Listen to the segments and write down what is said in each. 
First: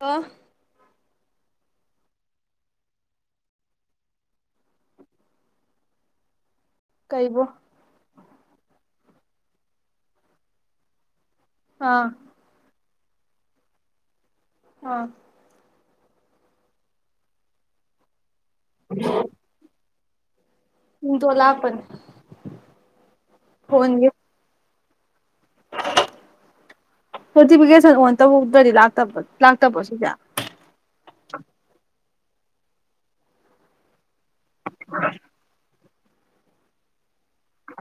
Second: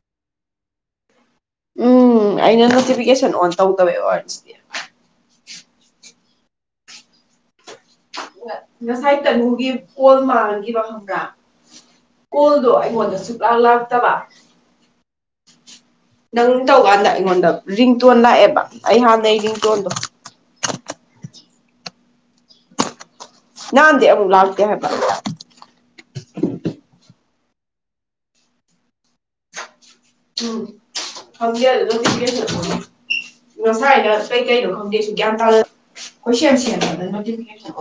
ꯑꯣ ꯎꯝ ꯑꯩꯅ ꯅꯣꯇꯤꯐꯤꯀꯦꯁꯟ ꯑꯣꯟ ꯇꯧꯗꯕꯩ ꯑꯣꯏꯔꯝꯅꯤ- ꯀꯩꯕꯨ ꯉꯁꯥꯏ ꯇꯅꯨꯒꯤ ꯄꯣꯜ ꯃꯥꯡꯈꯤꯕ ꯈꯪꯕ꯭ꯔꯥ ꯑꯥ ꯀꯣꯜꯗꯣ ꯑꯩ ꯀꯣꯟꯗ ꯁꯨꯛꯂꯥꯡ ꯂꯥꯛꯇꯕ ꯑꯥ ꯅꯪ ꯇꯧꯀꯥꯟꯗ ꯑꯩꯉꯣꯟꯗ ꯔꯤꯡꯇꯣꯟ ꯂꯥꯛꯑꯦꯕ ꯑꯩꯍꯥꯟꯗꯩ ꯔꯤꯡꯇꯣꯟꯗꯣ ꯗꯣꯂꯥꯄꯟ ꯅꯥꯟꯗꯦ ꯑꯃꯨꯛ ꯂꯥꯛꯇꯦ ꯍꯥꯏꯕ- [unintelligible] ꯅꯣꯇꯤꯐꯤꯀꯦꯁꯟ ꯑꯣꯟ ꯇꯧꯗ꯭ꯔꯗꯤ ꯂꯥꯛꯇꯕ ꯂꯥꯛꯇꯕꯁꯨ ꯎꯝ ꯈꯪꯗꯦ ꯅꯣꯇꯤꯐꯤꯀꯦꯁꯟ ꯉꯁꯥꯏꯅ ꯀꯩꯀꯩꯅꯣ ꯈꯪꯗꯦ ꯒ꯭ꯌꯥꯟ ꯇꯥ ꯀꯣꯏꯁꯦꯝ ꯁꯦꯝꯃ ꯅꯣꯇꯤꯐꯤꯀꯦꯁꯟ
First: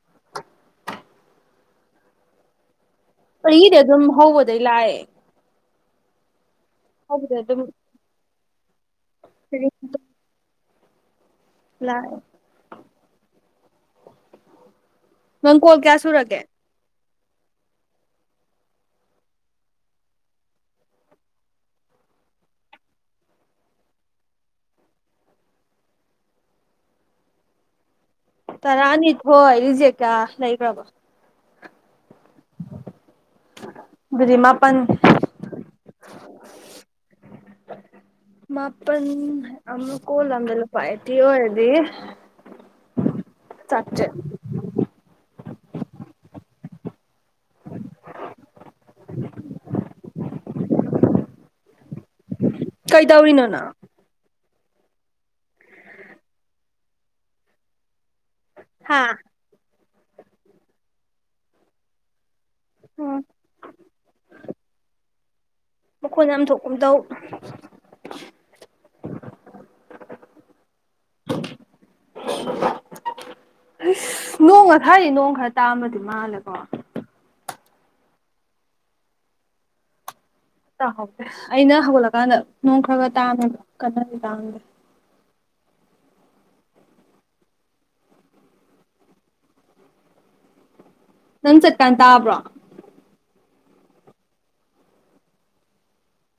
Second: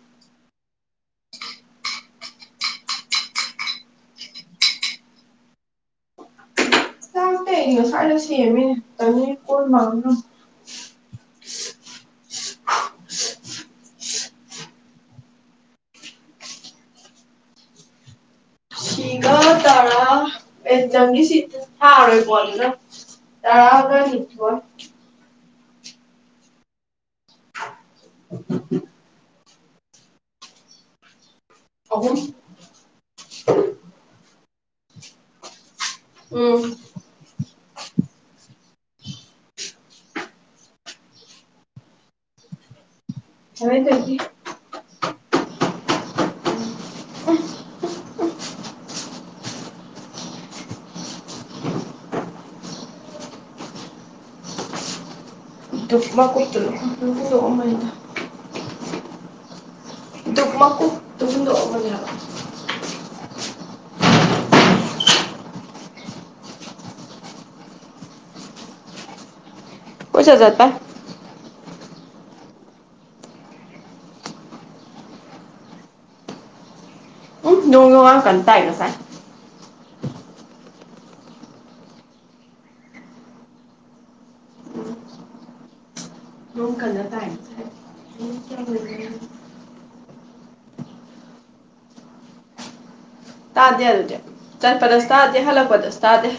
[unintelligible] ꯑꯩꯗꯤ ꯑꯗꯨꯝ ꯍꯧꯕꯗꯒꯤ ꯂꯥꯛꯑꯦ ꯅꯪ ꯍꯧꯕꯗꯩ ꯑꯗꯨꯝ ꯀꯩꯒꯤꯅꯣ ꯁꯥꯏꯗ ꯁꯦꯝꯃꯦ ꯑꯅꯤ ꯀꯣꯟ ꯃꯥꯡꯅꯕ- ꯂꯥꯛꯑꯦ [unintelligible] ꯅꯪ ꯀꯣꯜ ꯀꯌꯥ ꯁꯨꯔꯒꯦ ꯁꯤꯒ ꯇꯔꯥ ꯑꯦꯛꯖꯥꯝꯒꯤ ꯁꯤ ꯊꯥꯔꯣꯏꯕꯣꯗꯅ ꯇꯔꯥ ꯇꯥꯔꯥꯅꯤꯊꯣꯏ ꯖꯦꯀꯥ ꯅꯩ꯭ꯔꯕ ꯑꯍꯨꯝ ꯑꯗꯨꯗꯤꯃꯥꯄꯟ ꯃꯥꯞ- ꯄꯟ ꯑꯃ ꯀꯣꯂꯗ ꯂꯄꯥ ꯑꯩꯇꯤ ꯑꯣꯏꯔꯗꯤ ꯆꯥꯇ꯭ꯔꯦꯠ ꯍꯣꯔꯦꯟꯗꯒꯤ ꯎ ꯎ ꯎ ꯀꯩꯗꯧꯔꯤꯅꯣꯅꯪ ꯨꯞ ꯃꯀꯨꯞꯇꯨꯗꯗꯣꯛꯑꯃꯅꯗ ꯍꯥꯥ ꯗꯨꯞ ꯃꯀꯨꯞ ꯇꯨꯡꯗꯣ ꯎꯝ ꯃꯈꯣꯏꯅ ꯑꯃꯊꯣꯛꯀꯝ ꯇꯧ ꯀꯣꯏꯆꯠ ꯆꯠꯄꯩ ꯑꯁ ꯅꯣꯡꯒ ꯊꯥꯏꯗꯤ ꯅꯣꯡ ꯈꯔ ꯇꯥꯝꯃꯗꯤ ꯃꯥꯜꯂꯦꯀꯣ ꯅꯣꯡꯉꯋ꯭ꯥꯏ ꯀꯟ ꯇꯥꯏ ꯉꯁꯥꯏ ꯇꯥꯍꯧꯗꯦ ꯑꯩꯅ ꯍꯧꯒꯠꯂꯀꯥꯟꯗ ꯅꯣꯡ ꯈꯔꯒ ꯇꯥꯡꯕ ꯀꯟꯅꯗꯤ ꯇꯥꯡꯟꯗꯦ ꯌ ꯀꯂꯔ ꯇꯥꯏ ꯅꯪ ꯆꯠꯀꯥꯟ ꯇꯥꯕ꯭ꯔꯣ ꯇꯥꯗꯦ ꯑꯗꯨꯗꯤ ꯆꯠꯄꯗꯁꯨ ꯇꯥꯗꯦ ꯍꯜꯂꯛꯄꯗꯁꯨ ꯇꯥꯗꯦ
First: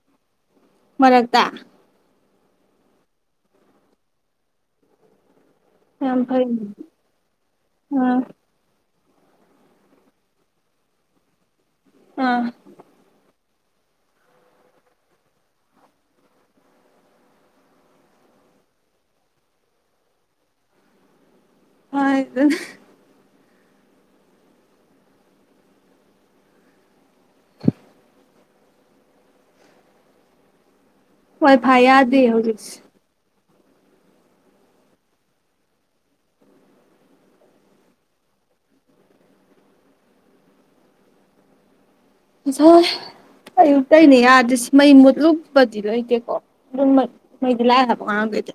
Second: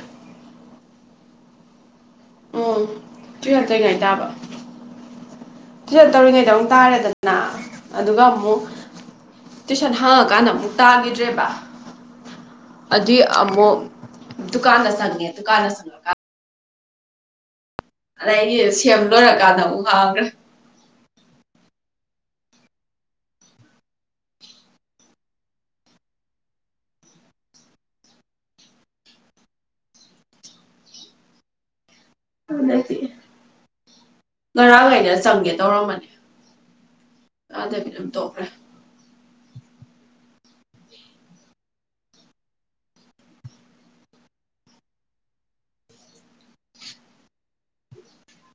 ꯃꯔꯛꯇ ꯎꯝ ꯇꯨꯏꯁꯟ ꯆꯠꯂꯤꯉꯩ ꯇꯥꯕ ꯇꯨꯏꯁꯟ ꯌꯥꯝ ꯐꯩ ꯇꯧꯔꯤꯉꯩꯗ ꯑꯃꯨꯛ ꯇꯥꯔꯦꯗꯅ ꯑꯥ ꯑꯗꯨꯒ ꯑꯃꯨꯛ ꯇꯨꯏꯁꯟ ꯍꯥꯡꯉꯀꯥꯟꯗ ꯑꯃꯨꯛ ꯇꯥꯒꯤꯗ꯭ꯔꯦꯕ ꯑꯥ ꯑꯃꯨꯛ ꯗꯨꯀꯥꯟꯗ ꯆꯪꯉꯦ ꯗꯨꯀꯥꯟꯗ ꯆꯪꯉꯀꯥꯟꯗ ꯑꯗꯩꯗꯤ ꯁꯦꯝ ꯂꯣꯏꯔꯀꯥꯟꯗ ꯑꯃꯨꯛ ꯍꯥꯡꯈ꯭ꯔꯦ ꯍ ꯑꯗꯨ [inaudible] ꯋꯥꯏ ꯐꯥꯏ ꯌꯥ ꯍꯧꯖꯤꯛꯁ ꯉꯔꯥꯡꯉꯩꯗ ꯆꯪꯒꯦ ꯇꯧꯔꯝꯃꯅꯤ ꯑꯥꯗꯕꯤ ꯑꯗꯨꯝ ꯇꯣꯛꯈ꯭ꯔꯦ ꯉꯁꯥꯏ ꯑꯌꯨꯛꯇꯩꯅꯦ ꯌꯥꯗ꯭ꯔꯤꯁꯦ ꯃꯩ ꯃꯨꯠꯂꯨꯞꯕꯗꯤ ꯂꯩꯇꯦꯀꯣ ꯑꯗꯨꯝ ꯃꯩꯗꯤ ꯂꯥꯛꯑꯦ ꯍꯥꯏꯕ ꯉꯥꯡꯗꯩꯗꯤ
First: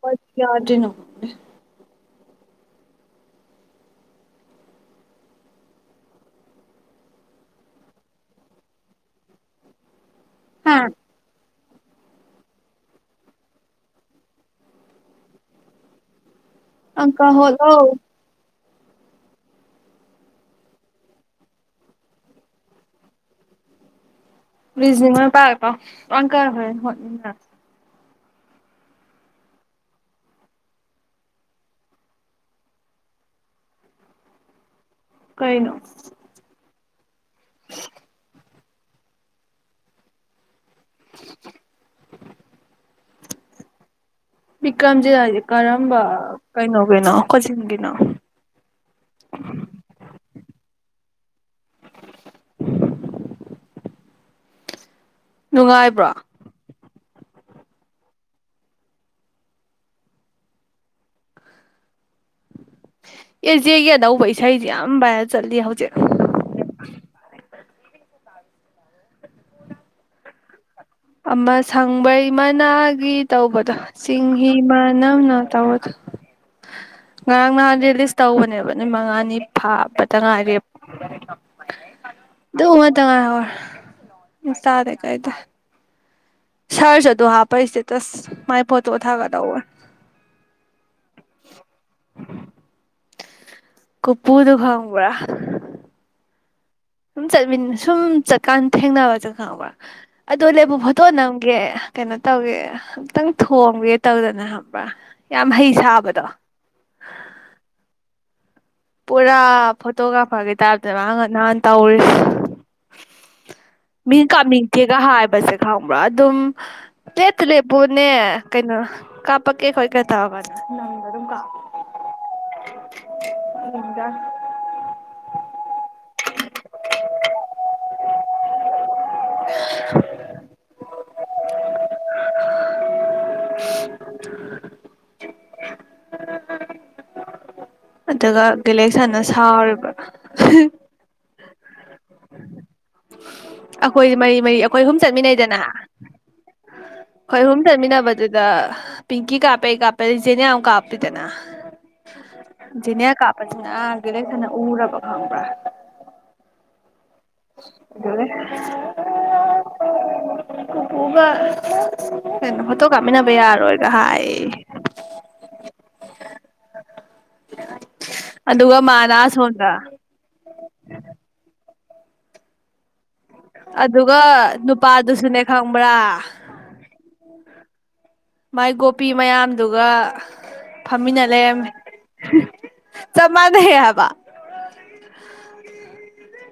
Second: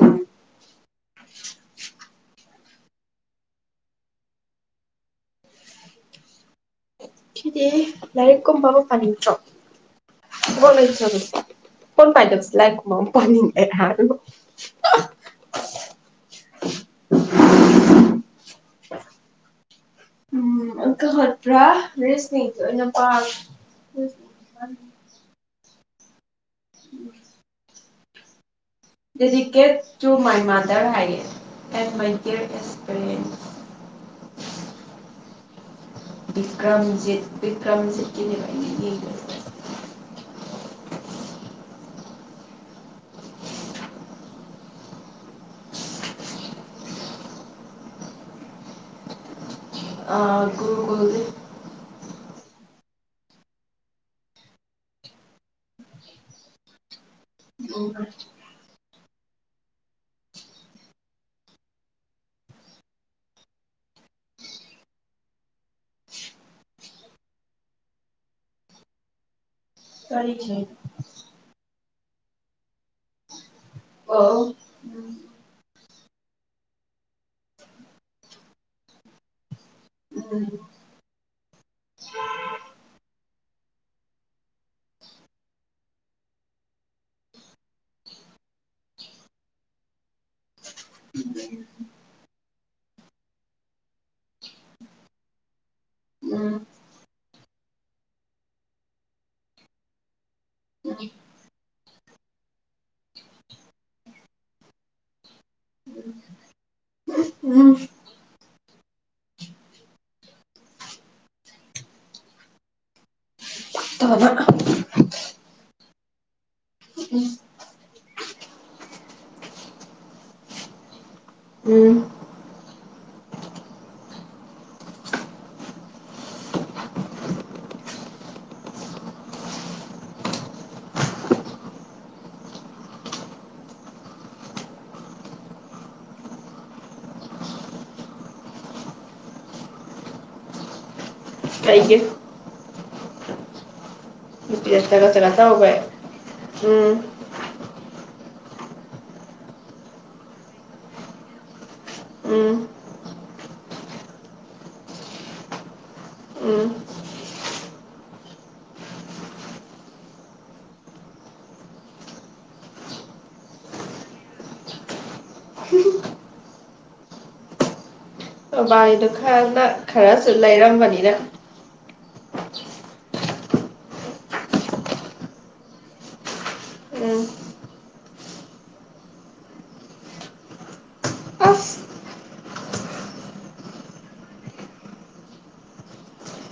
ꯀꯔꯤꯒꯤ ꯌꯥꯗ꯭ꯔꯤꯅꯣ ꯈꯪꯗꯦ ꯁꯤꯗꯤ ꯂꯥꯏꯔꯤꯛ ꯀꯨꯝꯕ ꯑꯃ ꯄꯥꯅꯤꯡꯉꯛꯇ꯭ꯔꯣ ꯊꯕꯛ ꯍꯥ ꯂꯩꯇ꯭ꯔꯕꯅꯤ ꯐꯣꯟ ꯄꯥꯏꯗꯕꯁꯦ ꯂꯥꯏꯔꯤꯛꯀꯨꯝꯕ ꯑꯃ ꯄꯥꯅꯤꯡꯉꯛ ꯍꯥꯏ ꯑꯪꯀ ꯍꯣꯠꯂꯣ ꯎꯝ ꯑꯪꯀ ꯍꯣꯠꯄ꯭ꯔꯥ ꯔꯤꯖꯅꯤꯡꯗꯣ ꯑꯣꯏꯅ ꯄꯥꯔꯣ ꯔꯤꯖꯤꯅꯤꯡ ꯑꯣꯏꯅ ꯄꯥ [unintelligible] ꯀ ꯍꯣꯏ ꯍꯣꯏ [unintelligible] ꯗꯦꯗꯤꯀꯦꯠ ꯇꯨ ꯃꯥꯏ ꯃꯥꯗꯔ ꯍꯥꯏꯌꯦ ꯑꯦꯟ ꯃꯥꯏ ꯗꯤꯌꯔ ꯑꯦꯁꯄꯔꯦꯟ ꯀꯩꯅꯣ ꯕꯤꯀ꯭ꯔꯝꯖꯤꯠ ꯕꯤꯀ꯭ꯔꯝꯖꯤꯠꯀꯤꯅꯦ ꯌꯦ [unintelligible] ꯕꯤꯀ꯭ꯔꯝꯖꯤꯠ ꯍꯥꯏꯁꯦ ꯀꯔꯝꯕ ꯀꯩꯅꯣꯒꯤꯅꯣ ꯀꯣꯆꯤꯟꯒꯤꯅꯣ ꯑꯥ ꯒꯨꯔꯨꯒꯣꯜꯗꯦ [unintelligible] ꯅꯨꯡꯉꯥꯏꯕ꯭ꯔꯣ ꯅꯨꯡꯉꯥꯏ [unintelligible] ꯑꯦꯖꯦꯒꯤ ꯑꯅꯧꯕ ꯏꯁꯩꯖꯤ ꯌꯥꯝ ꯚꯥꯏꯔꯦꯜ ꯆꯠꯂꯤ ꯍꯧꯖꯤꯛ ꯀꯔꯤꯁ [unintelligible] ꯑꯃ ꯁꯪꯕ꯭ꯔꯩ ꯃꯅꯥꯒꯤ ꯇꯧꯕ ꯑꯣ ꯆꯤꯡꯍꯤ ꯃꯥꯅꯝꯅꯥ ꯇꯧꯕꯗꯣ ꯉꯔꯥꯡ ꯅꯍꯥꯟ ꯔꯤꯂꯤꯁ ꯇꯧꯕꯅꯦꯕ ꯅꯨꯃꯤꯠ ꯃꯉꯥꯅꯤ ꯐꯥꯕ ꯄꯇ ꯎꯝ ꯉꯥꯏꯔꯦ ꯑꯗꯨ ꯉꯥꯇ ꯉꯥꯏꯍꯧꯔꯦ ꯏꯟꯁꯇꯥꯗꯩ ꯀꯥꯏꯗꯩ [unintelligible] ꯁ꯭ꯔꯁ ꯑꯗꯨ ꯍꯥꯞꯄꯩ ꯏꯁꯇꯦꯇꯁ ꯃꯥꯏ ꯐꯣꯇꯣ ꯊꯥꯒꯠꯍꯧꯕꯅꯦ ꯀꯨꯄꯨꯗꯣ ꯈꯪꯕ꯭ꯔꯥ ꯎꯝ ꯁꯨꯝ ꯆꯠꯃꯤꯟꯅ ꯁꯨꯝ ꯆꯠꯀꯥꯟ ꯊꯦꯡꯅꯕꯁꯦ ꯈꯪꯕ꯭ꯔꯥ ꯑꯗꯨ ꯂꯦꯞꯄꯨ ꯐꯣꯠꯇꯣ ꯅꯝꯒꯦ ꯀꯩꯅꯣ ꯇꯧꯒꯦ ꯑꯝꯇꯪ ꯊꯣꯝꯒꯦ ꯇꯧꯗꯅ ꯈꯪꯕ꯭ꯔꯥ ꯌꯥꯝ ꯍꯩ ꯁꯥꯕꯗꯣ ꯎꯝ [inaudible] ꯄꯨꯔꯥ ꯐꯣꯇꯣꯒ꯭ꯔꯥꯐꯔꯒꯤ ꯇꯥꯏꯞꯇ ꯃꯥꯉ ꯅꯍꯥꯟ ꯇꯧꯔꯤꯁꯦ ꯃꯤ ꯇꯧꯕ ꯀꯃꯤ ꯊꯦ [unintelligible] ꯍꯥꯏꯕꯁꯦ ꯈꯪꯕ꯭ꯔꯥ ꯑꯗꯨꯝ ꯇꯦꯠ ꯇꯨꯂꯦꯠꯄꯨꯅꯦ ꯀꯩꯅꯣ ꯀꯥꯞꯄꯛꯀꯦ ꯈꯣꯠꯀꯦ ꯇꯥꯒꯅ ꯅꯝꯗꯅꯥ ꯑꯗꯨꯝ ꯀꯞꯄꯦ ꯎꯝ ꯑꯗꯨꯒ ꯒꯦꯂꯦꯛꯁꯟꯅ ꯁꯥꯎꯔꯤꯕ ꯀꯩꯒꯤ ꯑꯈꯣꯏ ꯃꯔꯤ ꯃꯔꯤ ꯑꯩꯈꯣꯏ ꯑꯍꯨꯝ ꯆꯒꯠ ꯆꯒꯠ ꯆꯠꯃꯤꯟꯅꯩꯗꯅ ꯇꯧꯈ꯭ꯔꯦ ꯎꯝ ꯑꯩꯈꯣꯏ ꯑꯍꯨꯝ ꯆꯠꯃꯤꯟꯅꯕ ꯑꯗꯨꯗ ꯄꯤꯡꯀꯤ ꯀꯥꯞꯄꯦ ꯑꯩ ꯀꯥꯞꯄꯦ ꯖꯦꯅꯤꯌꯥꯃꯨꯛ ꯀꯥꯞꯄꯤꯗꯅ ꯎꯝ ꯖꯦꯅꯤꯌꯥ ꯀꯥꯞꯄꯁꯤꯅ ꯕꯦꯂꯦꯟꯁꯤꯅ ꯎꯔꯕ ꯈꯪꯕ꯭ꯔꯥ ꯎꯝ ꯐꯣꯇꯣ ꯀꯥꯞꯃꯤꯟꯅꯕ ꯌꯥꯔꯔꯣꯏꯒ ꯍꯥꯏꯌꯦꯌꯦ ꯕꯥꯏꯗꯣ ꯈꯔꯅ ꯈꯔꯁꯨ ꯂꯩꯔꯝꯕꯅꯤꯅ ꯑꯗꯨꯒ ꯅꯨꯄꯥꯗꯨꯁꯨꯅꯦ ꯈꯪꯕ꯭ꯔꯥ ꯎꯝ ꯃꯥꯏ ꯒꯣꯄꯤ ꯃꯌꯥꯝꯗꯨꯒ ꯐꯝꯃꯤꯟꯅ ꯂꯩꯔꯝꯃꯦ ꯑꯁ ꯆꯞ ꯃꯥꯟꯅꯩꯍꯦ ꯍꯥꯏꯕ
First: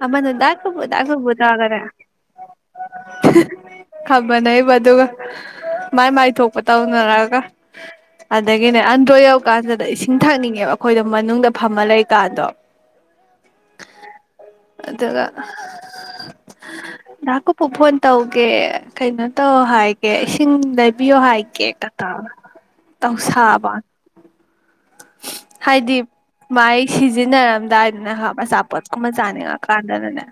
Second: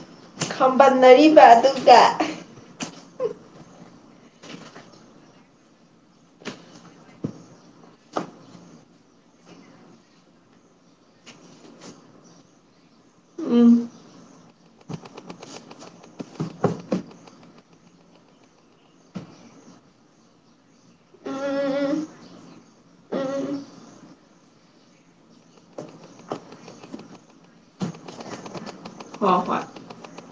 ꯑꯃꯅ ꯗꯥꯛ ꯈꯨꯕꯨ ꯈꯝꯕꯟꯅꯔꯤꯕ ꯑꯗꯨꯒ ꯈꯝꯕꯟꯅꯩꯕ ꯑꯗꯨꯒ ꯃꯥꯏ ꯃꯥꯏ ꯊꯣꯛ ꯇꯧꯅꯔꯒ ꯑꯗꯒꯤꯅꯦ ꯑꯟꯗ꯭ꯔꯣ ꯌꯧꯀꯥꯟꯗꯅ ꯏꯁꯤꯡ ꯊꯛꯅꯤꯡꯉꯦꯕ ꯑꯩꯈꯣꯏꯗꯣ ꯃꯅꯨꯡꯗ ꯐꯝꯃ ꯂꯩꯀꯥꯟꯗꯣ ꯎꯝ ꯑꯗꯨꯒ ꯗꯀꯨꯞꯄꯨ ꯐꯣꯟ ꯇꯧꯒꯦ ꯀꯩꯅꯣ ꯇꯧ ꯍꯥꯏꯒꯦ ꯏꯁꯤꯡ ꯂꯩꯕꯤꯌꯣ ꯍꯥꯏꯒꯦ ꯎꯝ ꯀꯦꯛꯀꯥ ꯇꯧꯔ ꯎꯝ ꯇꯧꯁꯥꯕꯋꯅꯤ ꯍꯥꯏꯗꯤ ꯃꯥꯥꯏ ꯁꯤꯖꯤꯟꯅꯔꯝꯗꯥꯏꯗꯅ ꯑꯆꯥꯄꯣꯠ ꯍꯣꯏ ꯃꯖꯥꯅꯦꯉ ꯍꯣꯏ ꯀꯥꯟꯗꯗꯅꯦ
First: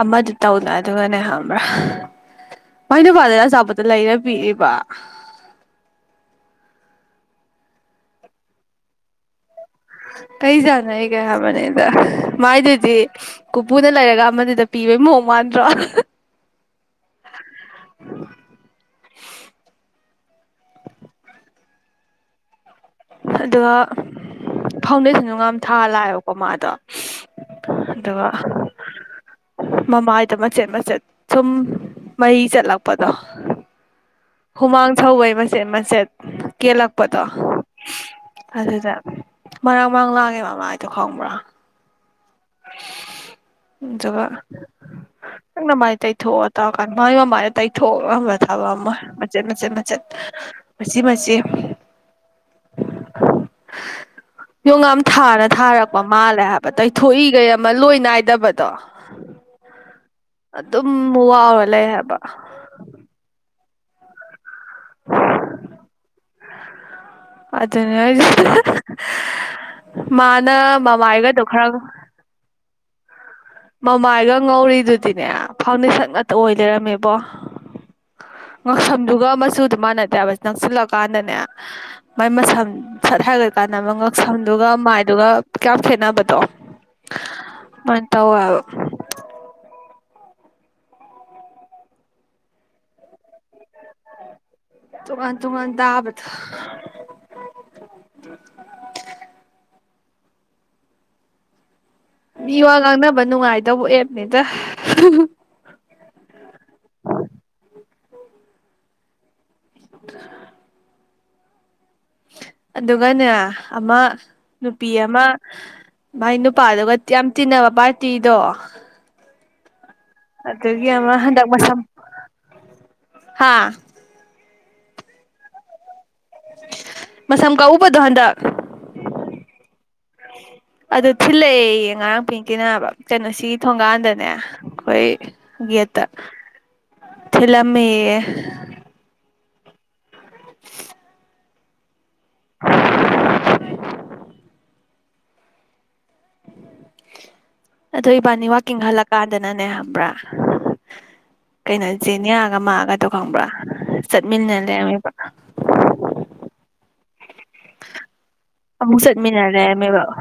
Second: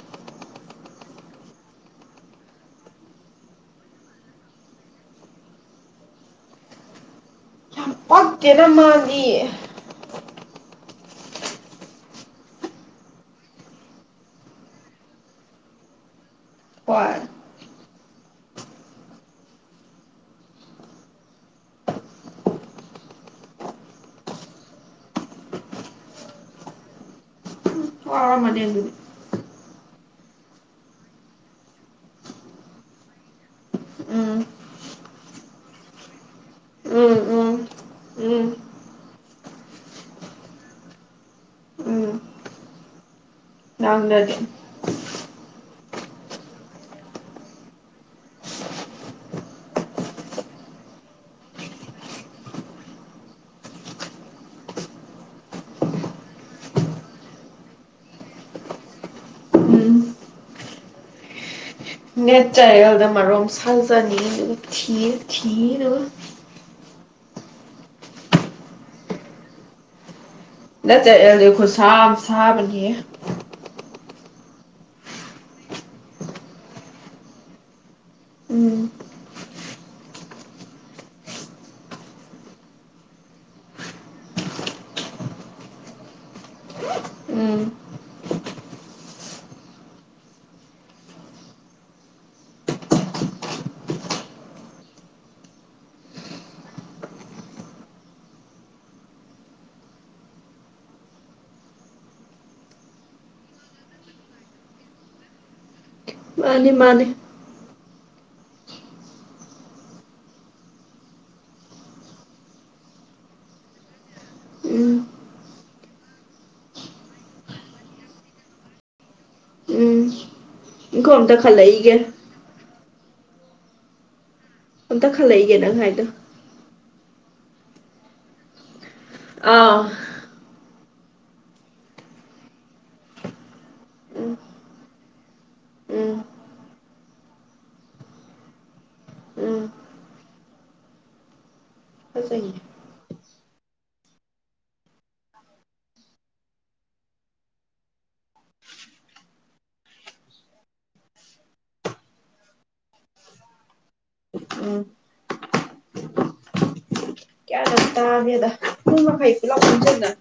ꯑꯃꯗꯤ ꯇꯧꯅ ꯑꯗꯨꯒꯅꯦ ꯈꯪꯕ꯭ꯔꯥ ꯃꯥꯏ ꯅꯨꯄꯥꯗ ꯑꯆꯥꯄꯣꯠꯇꯣ ꯂꯩꯔ ꯄꯤꯔꯛꯏꯕ ꯄꯛꯇꯦꯅ ꯃꯗꯤ ꯀꯩ ꯆꯥꯟꯅꯔꯤꯒꯦ ꯍꯥꯏꯕꯅꯤꯗ ꯃꯥꯏꯗꯨꯗꯤ ꯀꯞꯄꯨꯅ ꯂꯩꯔꯒ ꯑꯃꯗꯨꯗ ꯄꯤꯕꯩ ꯃꯑꯣꯡ ꯃꯥꯟꯗ꯭ꯔꯣ ꯍꯣꯏ ꯑꯗꯨꯒ ꯐꯥꯎꯟꯗꯦꯁꯟꯁꯨ ꯌꯥꯝ ꯊꯥꯔ ꯂꯥꯛꯑꯦꯕꯀꯣ ꯃꯗꯣ ꯑꯗꯨꯒ ꯋꯥꯔꯝꯃꯅꯤ ꯑꯗꯨꯗꯤ ꯃꯃꯥꯏꯗ ꯃꯆꯦꯠ ꯃꯆꯦꯠ ꯁꯨꯝ ꯃꯩꯏ ꯆꯠꯂꯛꯄꯗꯣ ꯎꯝ ꯍꯨꯃꯥꯡ ꯁꯧꯕꯩ ꯃꯆꯦꯠ ꯃꯆꯦꯠ ꯎꯝ ꯀꯦꯜꯂꯛꯄꯗꯣ ꯎꯝ ꯎꯝ ꯑꯗꯨꯗ ꯃꯔꯥꯡ ꯃꯔꯥꯡ ꯂꯥꯡꯉꯦꯕ ꯃꯥꯗꯣ ꯈꯪꯕ꯭ꯔꯥ ꯎꯝ ꯑꯗꯨꯒ ꯉꯥꯡꯅꯗꯦ ꯅꯪꯅ ꯃꯥꯏ ꯇꯩꯊꯣꯛꯑ ꯇꯧꯔꯀꯥꯟꯗ ꯃꯥꯒꯤ ꯃꯃꯥꯏꯗ ꯇꯩꯊꯣꯛ ꯉꯝꯕ ꯊꯕꯛ ꯑꯃꯣꯏ ꯃꯆꯦꯠ ꯃꯆꯦꯠ ꯃꯆꯦꯠ ꯃꯆꯤ ꯃꯆꯤ ꯌꯣꯡ ꯌꯝ ꯊꯥꯅ ꯊꯥꯔꯛꯄ ꯃꯥꯜꯂꯦ ꯍꯥꯏꯕ ꯊꯣꯛꯏꯈꯩ ꯑꯃ ꯂꯣꯏ ꯅꯥꯏꯗꯕꯗꯣ ꯑꯗꯨꯝ ꯋꯥꯎꯔꯅꯤ ꯅꯦꯠꯇꯔꯗ ꯃꯔꯣꯡ ꯁꯥꯟꯖꯥꯅꯤ ꯊꯤꯌꯦ ꯊꯤꯌꯤꯗꯨꯒ ꯑꯗꯨꯅꯤ ꯍꯥꯏꯖꯦ ꯃꯥ ꯅꯠꯇ ꯑꯦꯜꯗꯤ ꯈꯨꯁꯥꯝ ꯁꯥꯕꯒꯤ ꯃꯃꯥꯏꯒ ꯉꯧꯔꯤꯗꯨꯗꯤꯅꯦ ꯐꯥꯎꯟꯗꯦꯁꯟ ꯉꯥꯛꯇ ꯑꯣꯏ ꯂꯩꯔꯝꯃꯦꯕꯣ ꯎꯝ ꯉꯥꯛꯁꯝꯗꯨꯒ ꯃꯆꯨ ꯑꯗꯨꯃꯥꯅꯗ꯭ꯔꯦꯕ ꯅꯪꯁꯤꯜꯂꯛꯀꯥꯟꯗꯅꯦ ꯃꯥꯏ ꯃꯁꯝ ꯁꯠ ꯍꯥꯏꯒ꯭ꯔꯀꯥꯟꯗ ꯃꯥ ꯉꯛꯁꯝꯗꯨꯒ ꯃꯥꯏꯗꯨꯒ ꯀꯌꯥꯝ ꯈꯦꯠꯅꯕꯗꯣ ꯎꯝ ꯑꯗꯨꯃꯥꯏꯅ ꯇꯧꯋꯦꯕ ꯇꯣꯡꯉꯟ ꯇꯣꯡꯉꯟ ꯇꯥꯕꯗꯣ ꯃꯤ ꯋꯥ ꯉꯥꯡꯅꯕ ꯅꯨꯡꯉꯥꯏꯗꯧꯕ ꯑꯦꯞꯅꯤꯗ ꯃꯅꯤ ꯃꯅꯤ [unintelligible] ꯑꯗꯨꯒꯅꯦ ꯑꯃ ꯅꯨꯄꯤ ꯎꯝ ꯑꯃ ꯃꯥꯏ ꯅꯨꯄꯥꯗꯨꯒ ꯌꯥꯝ ꯇꯤꯟꯅꯕ ꯄꯥꯔꯇꯤꯗꯣ ꯑꯗꯨꯒꯤ ꯏꯪꯈꯣꯝꯗ ꯈꯜꯂꯛꯏꯒꯦ ꯍꯥꯥ ꯑꯝꯇ ꯈꯜꯂꯛꯏꯒꯦ ꯅꯪ ꯍꯥꯏꯥꯏꯗꯣ ꯃꯁꯝ ꯀꯛꯎꯕꯗꯣ ꯍꯟꯗꯛ ꯑꯥ ꯑꯗꯨ ꯊꯤꯜꯂꯛꯑꯦꯌꯦ ꯉꯔꯥꯡ ꯄꯤꯡꯀꯤꯅ ꯍꯥꯕ ꯀꯩꯅꯣ ꯁꯤꯒꯤ ꯊꯣꯡꯒꯥꯟꯗꯅꯦ ꯎꯝ ꯑꯩꯈꯣꯏ ꯒꯦꯠꯇ ꯎꯝ ꯊꯤꯜꯂꯝꯃꯦꯌꯦ ꯎꯝ [inaudible] ꯐꯖꯩꯌꯦ ꯑꯗꯣ ꯏꯕꯥꯅꯤ ꯋꯀꯤꯡ ꯍꯜꯂꯛꯀꯥꯟꯗꯅꯅꯦ ꯍꯥꯏꯕ꯭ꯔꯥ ꯀꯩꯅꯣ ꯖꯦꯅꯤꯌꯥꯒ ꯃꯥꯑꯒꯗꯣ ꯈꯪꯕ꯭ꯔꯥ ꯆꯠꯃꯤꯟꯅ ꯎꯝ ꯂꯩꯔꯝꯃꯤꯕ꯭ꯔꯥ ꯇꯥꯒꯦꯗ ꯄꯨꯡ ꯑꯃꯨꯛ ꯃꯈꯩ ꯆꯠꯃꯤꯟꯅ ꯄꯨꯂꯞ ꯈꯟꯁꯤꯅ ꯂꯩꯔꯝꯃꯦꯕ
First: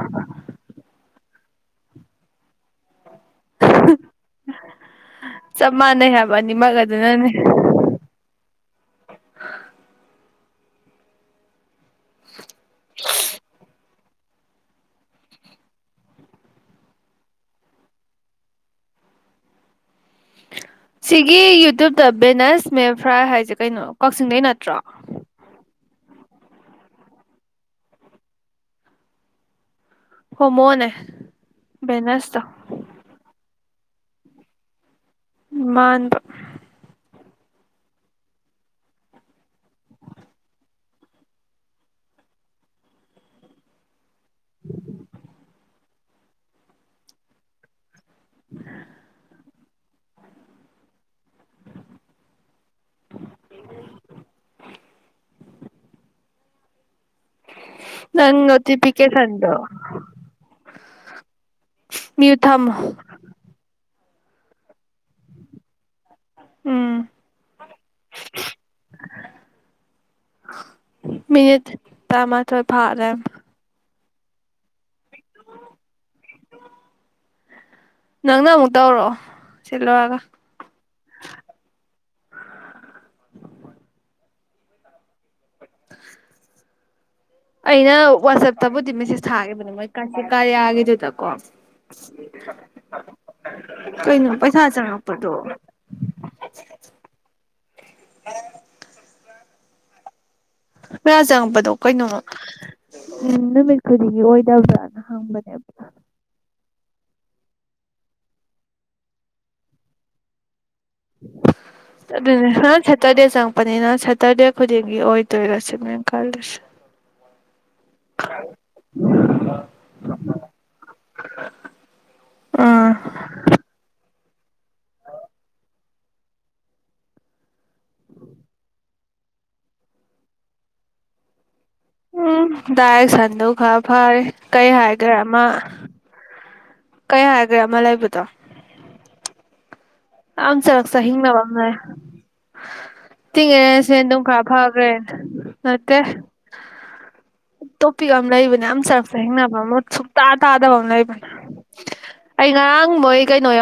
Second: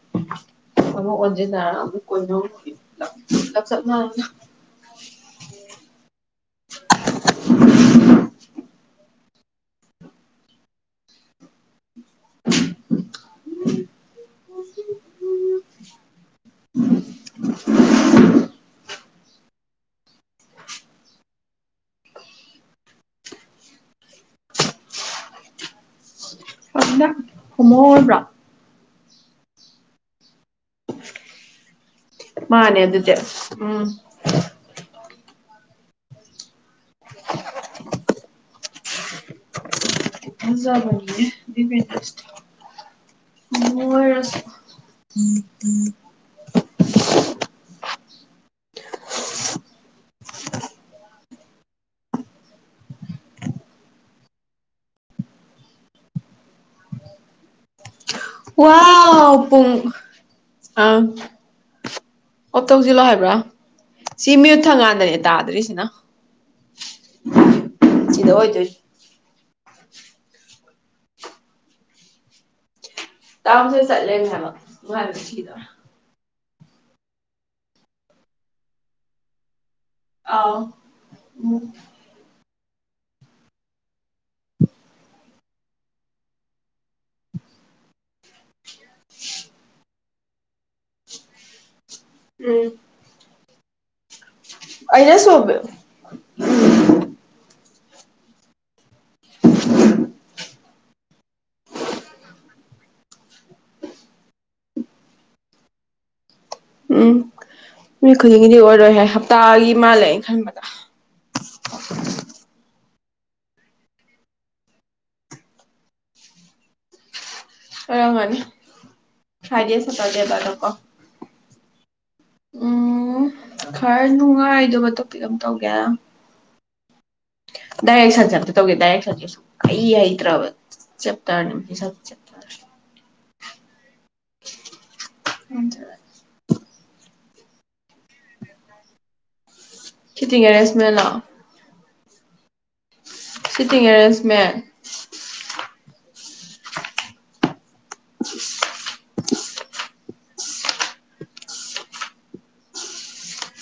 ꯑꯃ ꯑꯣꯖ ꯅꯥ ꯑꯃꯛꯀꯣꯏꯅꯧ ꯂꯆ [unintelligible] ꯆꯞ ꯃꯥꯟꯅꯩ ꯍꯥꯏꯕ ꯑꯅꯤꯃꯛ ꯑꯗꯨꯅꯅꯦ [inaudible] ꯁꯤꯒꯤ ꯌꯨꯇ꯭ꯨꯕꯇ ꯕꯦꯅꯦꯁ ꯃꯦ ꯐ꯭ꯔꯥꯏ ꯍꯥꯏꯁꯦ ꯀꯩꯅꯣ ꯀꯛꯆꯤꯡꯗꯩ ꯅꯠꯇ꯭ꯔꯣ ꯍꯣꯃꯣꯔꯣ ꯍꯃꯣꯅꯦ ꯃꯥꯅꯦ ꯑꯗꯨꯗꯤ ꯎꯝ ꯗꯛ ꯃꯥꯟꯕ ꯃꯖꯥꯕꯅꯤꯌꯦ [unintelligible] [inaudible] [inaudible] ꯋꯥ ꯅꯣꯇꯤꯐꯤꯀꯦꯁꯟꯗꯣ ꯄꯨꯡ ꯑ ꯃ꯭ꯌꯨꯠ ꯑꯣꯞ ꯊꯝꯃꯣ ꯇꯧꯁꯤꯜꯂꯣ ꯍꯥꯏꯕ꯭ꯔꯥ ꯁꯤ ꯃꯤꯌꯨꯠ ꯊꯪꯀꯥꯟꯗꯅꯦ ꯇꯥꯗ꯭ꯔꯤꯁꯤꯅ ꯎꯝ ꯁꯤꯗ ꯑꯣꯏꯗꯣꯏ [unintelligible] ꯃꯤꯅꯤꯠ ꯇꯔꯃꯥꯊꯣꯏ ꯐꯠ ꯇꯥꯝꯁ ꯆꯠꯂꯦ ꯊꯕꯛ ꯋꯥꯔꯦ ꯁꯤꯗꯧꯔꯦ ꯅꯪꯅ ꯑꯃꯨꯛ ꯇꯧꯔꯛꯑꯣ ꯁꯤ ꯂꯣꯏꯔꯒ ꯑꯥꯎ ꯎꯝ [inaudible] ꯑꯩꯅ ꯋꯥꯆꯦꯞꯇꯕꯨꯗꯤ ꯃꯦꯁꯦꯁ ꯊꯥꯈꯤꯕꯅꯦ ꯃꯣꯏ ꯑꯁꯤ ꯀꯔꯌꯥ ꯒꯤꯗꯨꯗ ꯀꯣ ꯎꯝ ꯎ [unintelligible] ꯀꯩꯅꯣ ꯄꯩꯁꯥ ꯑꯩꯅꯁꯨ ꯆꯪꯉꯛꯄꯗꯣ [inaudible] ꯄꯩꯁꯥ ꯆꯪꯉꯛꯄꯗꯣ ꯀꯩꯅꯣꯃ ꯎꯝ ꯅꯨꯃꯤꯠ ꯈꯨꯗꯤꯡꯒꯤ ꯑꯣꯏꯗꯕ꯭ꯔꯅ ꯍꯪꯕꯅꯦꯕ ꯎꯝ ꯅꯨꯃꯤꯠ ꯈꯨꯗꯤꯡꯒꯤꯗꯤ ꯑꯣꯏꯔꯣꯏ ꯍꯥꯏ ꯍꯞꯇꯥꯒꯤ ꯃꯥꯜꯂꯦ ꯑꯩꯅ ꯈꯟꯕꯗ ꯑꯗꯨꯅꯦ [unintelligible] ꯇꯔꯦꯠ ꯆꯪꯉꯛꯄꯅꯤꯅ ꯁꯇꯔꯗꯦ ꯈꯨꯗꯤꯡꯒꯤ ꯑꯣꯏꯗꯣꯏꯔ ꯁꯤꯅꯤ ꯑꯩꯅ ꯈꯜꯂꯤꯁꯤ ꯑꯣꯏꯔꯝꯒꯅꯤ ꯐꯔꯥꯏꯗꯦ ꯁꯇ꯭ꯔꯗꯦ ꯗꯒ ꯀꯣ ꯑꯥ ꯎꯝ ꯈꯔꯅꯤ ꯅꯨꯡꯉꯥꯏꯗꯧꯕ ꯇꯣꯄꯤꯛ ꯑꯃ ꯇꯧꯒꯦ ꯍꯥꯏꯔꯣ ꯗꯥꯏꯔꯦꯛꯁꯟꯁꯦ ꯑꯃꯇ ꯇꯧꯒꯦ ꯗꯥꯏꯔꯦꯛꯁꯟꯁꯦ ꯁꯨꯛꯍꯩ ꯍꯩꯇ꯭ꯔꯕ ꯆꯦꯞꯇꯔꯗꯣ ꯎꯝ [unintelligible] [unintelligible] ꯐꯔꯦ ꯀꯩ ꯍꯥꯏꯒꯦ ꯃꯥ ꯀꯩ ꯍꯥꯏꯒꯦ ꯑꯃ ꯂꯩꯕꯗꯣ ꯁꯤꯇꯤꯡ ꯌꯥꯝ ꯆꯔꯛ ꯑꯦꯔꯦꯟꯖꯃꯦꯟꯂꯣ ꯆꯍꯤꯡꯅꯕ ꯑꯃ ꯁꯤꯇꯤꯡ ꯑꯦꯔꯦꯟꯖꯃꯦꯟ ꯂꯩꯔꯦ [inaudible] [unintelligible] ꯅꯠꯇꯦ ꯇꯣꯄꯤꯛ ꯑꯃ ꯂꯩꯕꯅꯦ ꯌꯥꯝ ꯆꯔꯛ ꯆꯍꯤꯡꯅꯕ ꯑꯃ ꯇꯥ ꯇꯥꯗꯕ ꯑꯃ ꯂꯩꯕꯅꯦ ꯑꯩ ꯉꯔꯥꯡ ꯃꯣꯏ ꯀꯩꯅꯣ ꯌꯥꯎꯕ